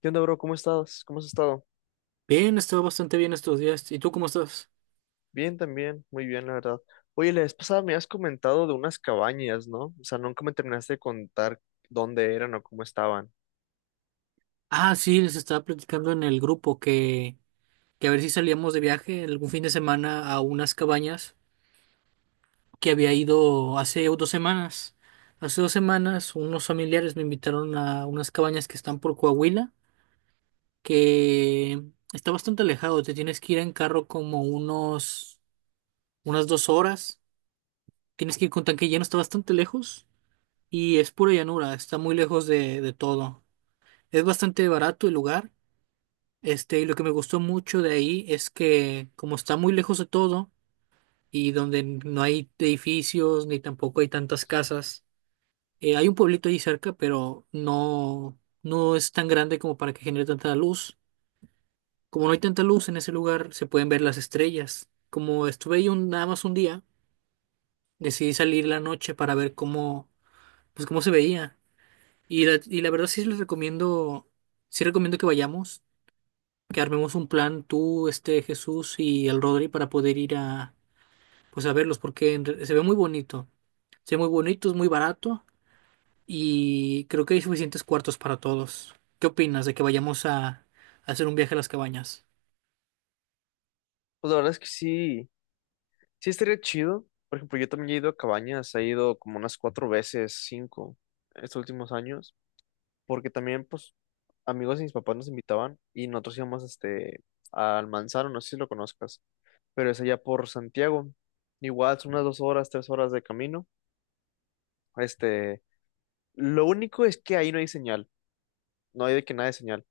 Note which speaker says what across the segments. Speaker 1: ¿Qué onda, bro? ¿Cómo estás? ¿Cómo has estado?
Speaker 2: Bien, he estado bastante bien estos días. ¿Y tú cómo estás?
Speaker 1: Bien, también, muy bien, la verdad. Oye, la vez pasada me has comentado de unas cabañas, ¿no? O sea, nunca me terminaste de contar dónde eran o cómo estaban.
Speaker 2: Ah, sí, les estaba platicando en el grupo que a ver si salíamos de viaje algún fin de semana a unas cabañas que había ido hace 2 semanas. Hace dos semanas unos familiares me invitaron a unas cabañas que están por Coahuila, que está bastante alejado. Te tienes que ir en carro como unas 2 horas. Tienes que ir con tanque lleno, está bastante lejos y es pura llanura, está muy lejos de todo. Es bastante barato el lugar. Y lo que me gustó mucho de ahí es que como está muy lejos de todo y donde no hay edificios ni tampoco hay tantas casas, hay un pueblito ahí cerca, pero no, no es tan grande como para que genere tanta luz. Como no hay tanta luz en ese lugar, se pueden ver las estrellas. Como estuve ahí nada más un día, decidí salir la noche para ver pues cómo se veía. Y la verdad sí les recomiendo, sí recomiendo que vayamos, que armemos un plan tú, Jesús y el Rodri, para poder ir a pues a verlos porque se ve muy bonito. Se ve muy bonito, es muy barato y creo que hay suficientes cuartos para todos. ¿Qué opinas de que vayamos a hacer un viaje a las cabañas?
Speaker 1: Pues la verdad es que sí, sí estaría chido. Por ejemplo, yo también he ido a cabañas, he ido como unas cuatro veces, cinco, estos últimos años, porque también, pues, amigos de mis papás nos invitaban y nosotros íbamos, al Manzano, no sé si lo conozcas, pero es allá por Santiago. Igual son unas 2 horas, 3 horas de camino. Este Lo único es que ahí no hay señal, no hay de que nada de señal.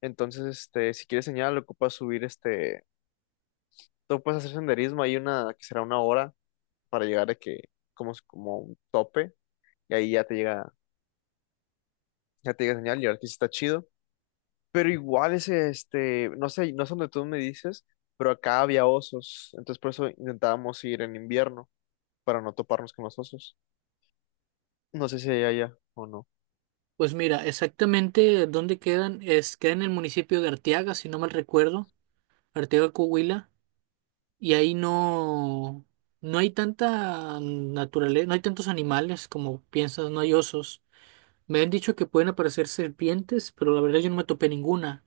Speaker 1: Entonces, si quieres señal, ocupas subir, tú puedes hacer senderismo, hay una que será una hora para llegar de que, como, como un tope, y ahí ya te llega señal, y ahora que sí está chido. Pero igual ese, no sé, no sé dónde tú me dices, pero acá había osos, entonces por eso intentábamos ir en invierno, para no toparnos con los osos. No sé si hay allá o no.
Speaker 2: Pues mira, exactamente dónde quedan es queda en el municipio de Arteaga, si no mal recuerdo, Arteaga, Coahuila, y ahí no hay tanta naturaleza, no hay tantos animales como piensas, no hay osos. Me han dicho que pueden aparecer serpientes, pero la verdad yo no me topé ninguna.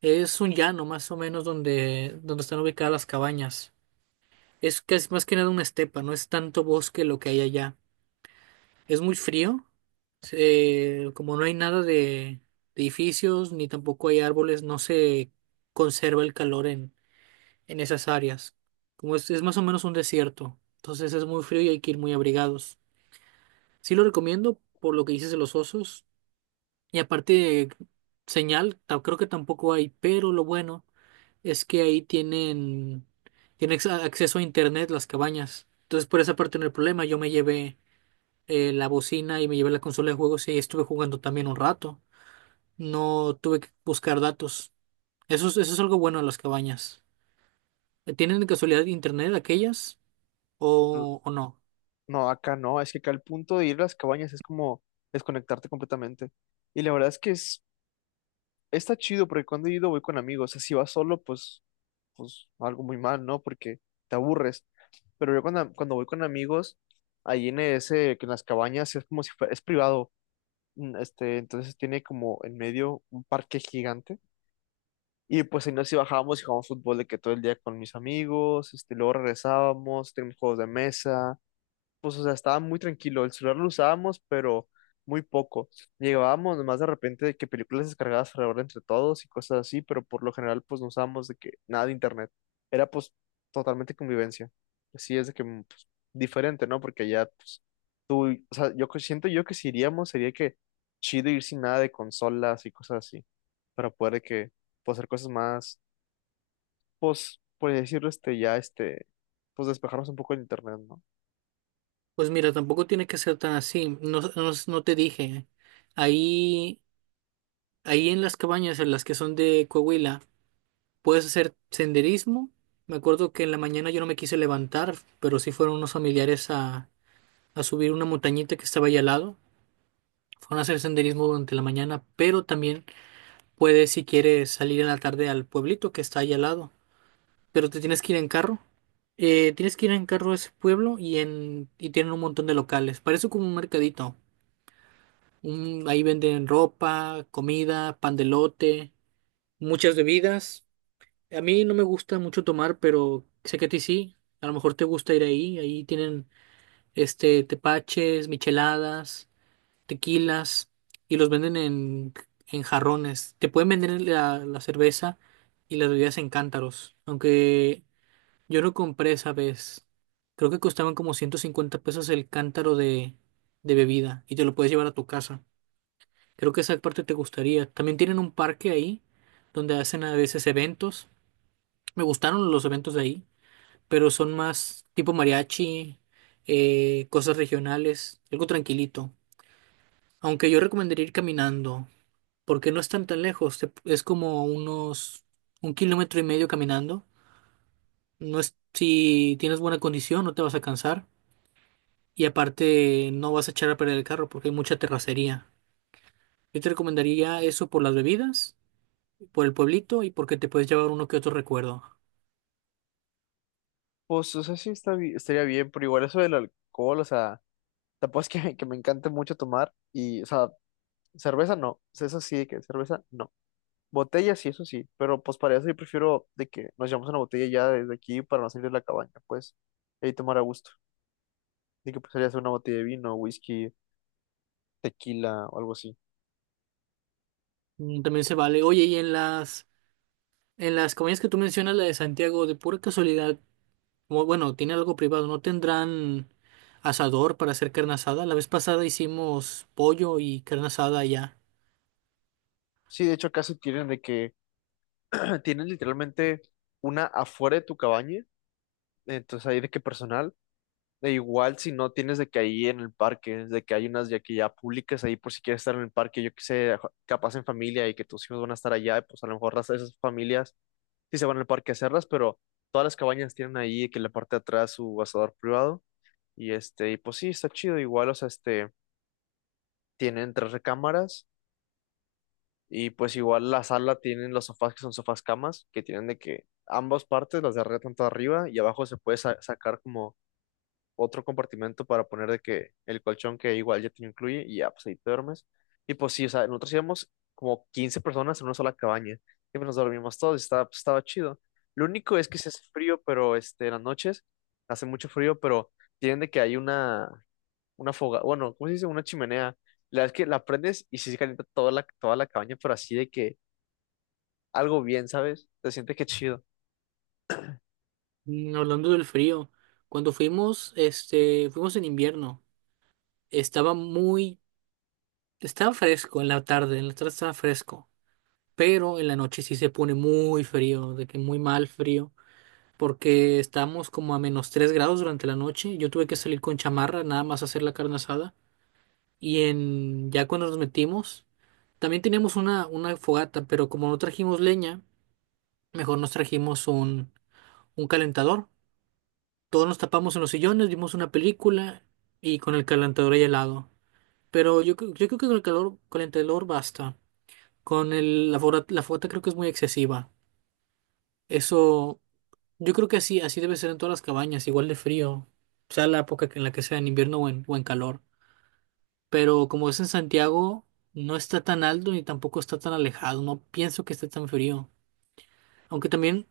Speaker 2: Es un llano más o menos donde están ubicadas las cabañas. Es casi más que nada una estepa, no es tanto bosque lo que hay allá. Es muy frío. Como no hay nada de edificios ni tampoco hay árboles, no se conserva el calor en esas áreas. Como es más o menos un desierto, entonces es muy frío y hay que ir muy abrigados. Sí lo recomiendo por lo que dices de los osos. Y aparte de señal, creo que tampoco hay, pero lo bueno es que ahí tienen acceso a internet las cabañas. Entonces por esa parte no hay problema. Yo me llevé la bocina y me llevé la consola de juegos y ahí estuve jugando también un rato. No tuve que buscar datos. Eso es algo bueno de las cabañas. ¿Tienen de casualidad internet aquellas o no?
Speaker 1: No, acá no, es que acá el punto de ir a las cabañas es como desconectarte completamente. Y la verdad es que está chido porque cuando he ido voy con amigos, o sea, si vas solo, pues, pues algo muy mal, ¿no? Porque te aburres. Pero yo cuando voy con amigos, ahí en ese, que en las cabañas es como si fuera, es privado, entonces tiene como en medio un parque gigante. Y pues ahí nos sí bajábamos y jugábamos fútbol de que todo el día con mis amigos, luego regresábamos, tenemos juegos de mesa pues, o sea, estaba muy tranquilo. El celular lo usábamos, pero muy poco. Llegábamos nomás de repente de que películas descargadas alrededor entre todos y cosas así, pero por lo general, pues, no usábamos de que nada de internet. Era, pues, totalmente convivencia. Así es de que, pues, diferente, ¿no? Porque ya, pues, tú, o sea, yo siento yo que si iríamos sería que chido ir sin nada de consolas y cosas así, para poder de que, pues, hacer cosas más, pues, por decirlo, ya, pues, despejarnos un poco del internet, ¿no?
Speaker 2: Pues mira, tampoco tiene que ser tan así. No, no, no te dije. Ahí Ahí en las cabañas, en las que son de Coahuila, puedes hacer senderismo. Me acuerdo que en la mañana yo no me quise levantar, pero sí fueron unos familiares a subir una montañita que estaba ahí al lado. Fueron a hacer senderismo durante la mañana, pero también puedes, si quieres, salir en la tarde al pueblito que está ahí al lado. Pero te tienes que ir en carro. Tienes que ir en carro a ese pueblo y tienen un montón de locales. Parece como un mercadito. Ahí venden ropa, comida, pan de elote, muchas bebidas. A mí no me gusta mucho tomar, pero sé que a ti sí. A lo mejor te gusta ir ahí. Ahí tienen tepaches, micheladas, tequilas y los venden en jarrones. Te pueden vender la cerveza y las bebidas en cántaros. Aunque yo no compré esa vez. Creo que costaban como 150 pesos el cántaro de bebida y te lo puedes llevar a tu casa. Creo que esa parte te gustaría. También tienen un parque ahí donde hacen a veces eventos. Me gustaron los eventos de ahí, pero son más tipo mariachi. Cosas regionales, algo tranquilito. Aunque yo recomendaría ir caminando, porque no están tan lejos, es como unos 1,5 km caminando. No es, si tienes buena condición, no te vas a cansar. Y aparte, no vas a echar a perder el carro porque hay mucha terracería. Yo te recomendaría eso por las bebidas, por el pueblito y porque te puedes llevar uno que otro recuerdo.
Speaker 1: Pues, o sea, sí está, estaría bien, pero igual eso del alcohol, o sea, tampoco es que, que me encante mucho tomar y, o sea, cerveza no, o sea, eso sí, de que cerveza no. Botella sí, eso sí, pero pues para eso yo prefiero de que nos llevamos una botella ya desde aquí para no salir de la cabaña, pues, y tomar a gusto. De que pues sería hacer una botella de vino, whisky, tequila o algo así.
Speaker 2: Mm, también se vale. Oye, y en las comidas que tú mencionas, la de Santiago, de pura casualidad. Bueno, tiene algo privado, ¿no tendrán asador para hacer carne asada? La vez pasada hicimos pollo y carne asada allá.
Speaker 1: Sí, de hecho acá sí tienen de que, tienen literalmente una afuera de tu cabaña, entonces ahí de que personal. E igual si no tienes de que ahí en el parque, de que hay unas ya que ya públicas ahí por si quieres estar en el parque, yo que sé, capaz en familia y que tus hijos van a estar allá, pues a lo mejor esas familias sí se van al parque a hacerlas, pero todas las cabañas tienen ahí que en la parte de atrás su asador privado y y pues sí, está chido, igual, o sea, tienen tres recámaras y pues igual la sala tienen los sofás que son sofás camas, que tienen de que ambas partes, las de arriba tanto arriba y abajo se puede sacar como otro compartimento para poner de que el colchón que igual ya te incluye y ya, pues ahí te duermes. Y pues sí, o sea, nosotros íbamos como 15 personas en una sola cabaña y pues nos dormimos todos y estaba, pues, estaba chido. Lo único es que se hace frío, pero en las noches hace mucho frío, pero tienen de que hay una foga, bueno, ¿cómo se dice? Una chimenea. La verdad es que la prendes y sí se calienta toda la cabaña, pero así de que algo bien, ¿sabes? Te sientes que chido.
Speaker 2: Mm, hablando del frío, cuando fuimos, fuimos en invierno. Estaba muy, Estaba fresco en la tarde estaba fresco, pero en la noche sí se pone muy frío, de que muy mal frío, porque estábamos como a -3 grados durante la noche. Yo tuve que salir con chamarra, nada más a hacer la carne asada. Ya cuando nos metimos, también teníamos una fogata, pero como no trajimos leña, mejor nos trajimos un calentador. Todos nos tapamos en los sillones, vimos una película y con el calentador hay helado. Pero yo creo que con el calentador basta. La fogata creo que es muy excesiva. Eso, yo creo que así debe ser en todas las cabañas, igual de frío, sea la época en la que sea, en invierno o en calor. Pero como es en Santiago, no está tan alto ni tampoco está tan alejado, no pienso que esté tan frío. Aunque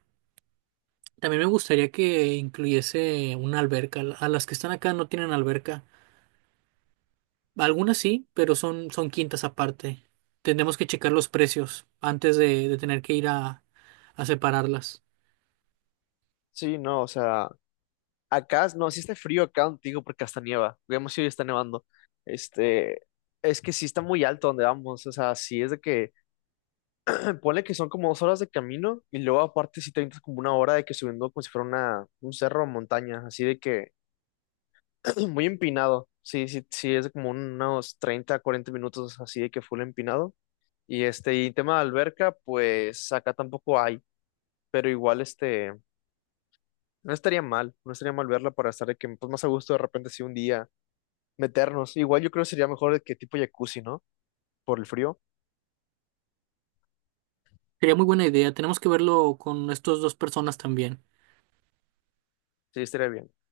Speaker 2: también me gustaría que incluyese una alberca. A las que están acá no tienen alberca. Algunas sí, pero son quintas aparte. Tendremos que checar los precios antes de tener que ir a separarlas.
Speaker 1: Sí, no, o sea, acá, no, sí está frío acá contigo porque hasta nieva. Vemos si hoy está nevando. Este, es que sí está muy alto donde vamos. O sea, sí es de que, ponle que son como 2 horas de camino y luego aparte sí te avientas como una hora de que subiendo como si fuera una, un cerro o montaña, así de que muy empinado. Sí, sí, sí, es de como unos 30, 40 minutos así de que full empinado. Y y tema de alberca, pues acá tampoco hay, pero igual no estaría mal, no estaría mal verla para estar de que pues, más a gusto de repente si un día meternos. Igual yo creo que sería mejor que tipo jacuzzi, ¿no? Por el frío.
Speaker 2: Sería muy buena idea. Tenemos que verlo con estas dos personas también.
Speaker 1: Sí, estaría bien.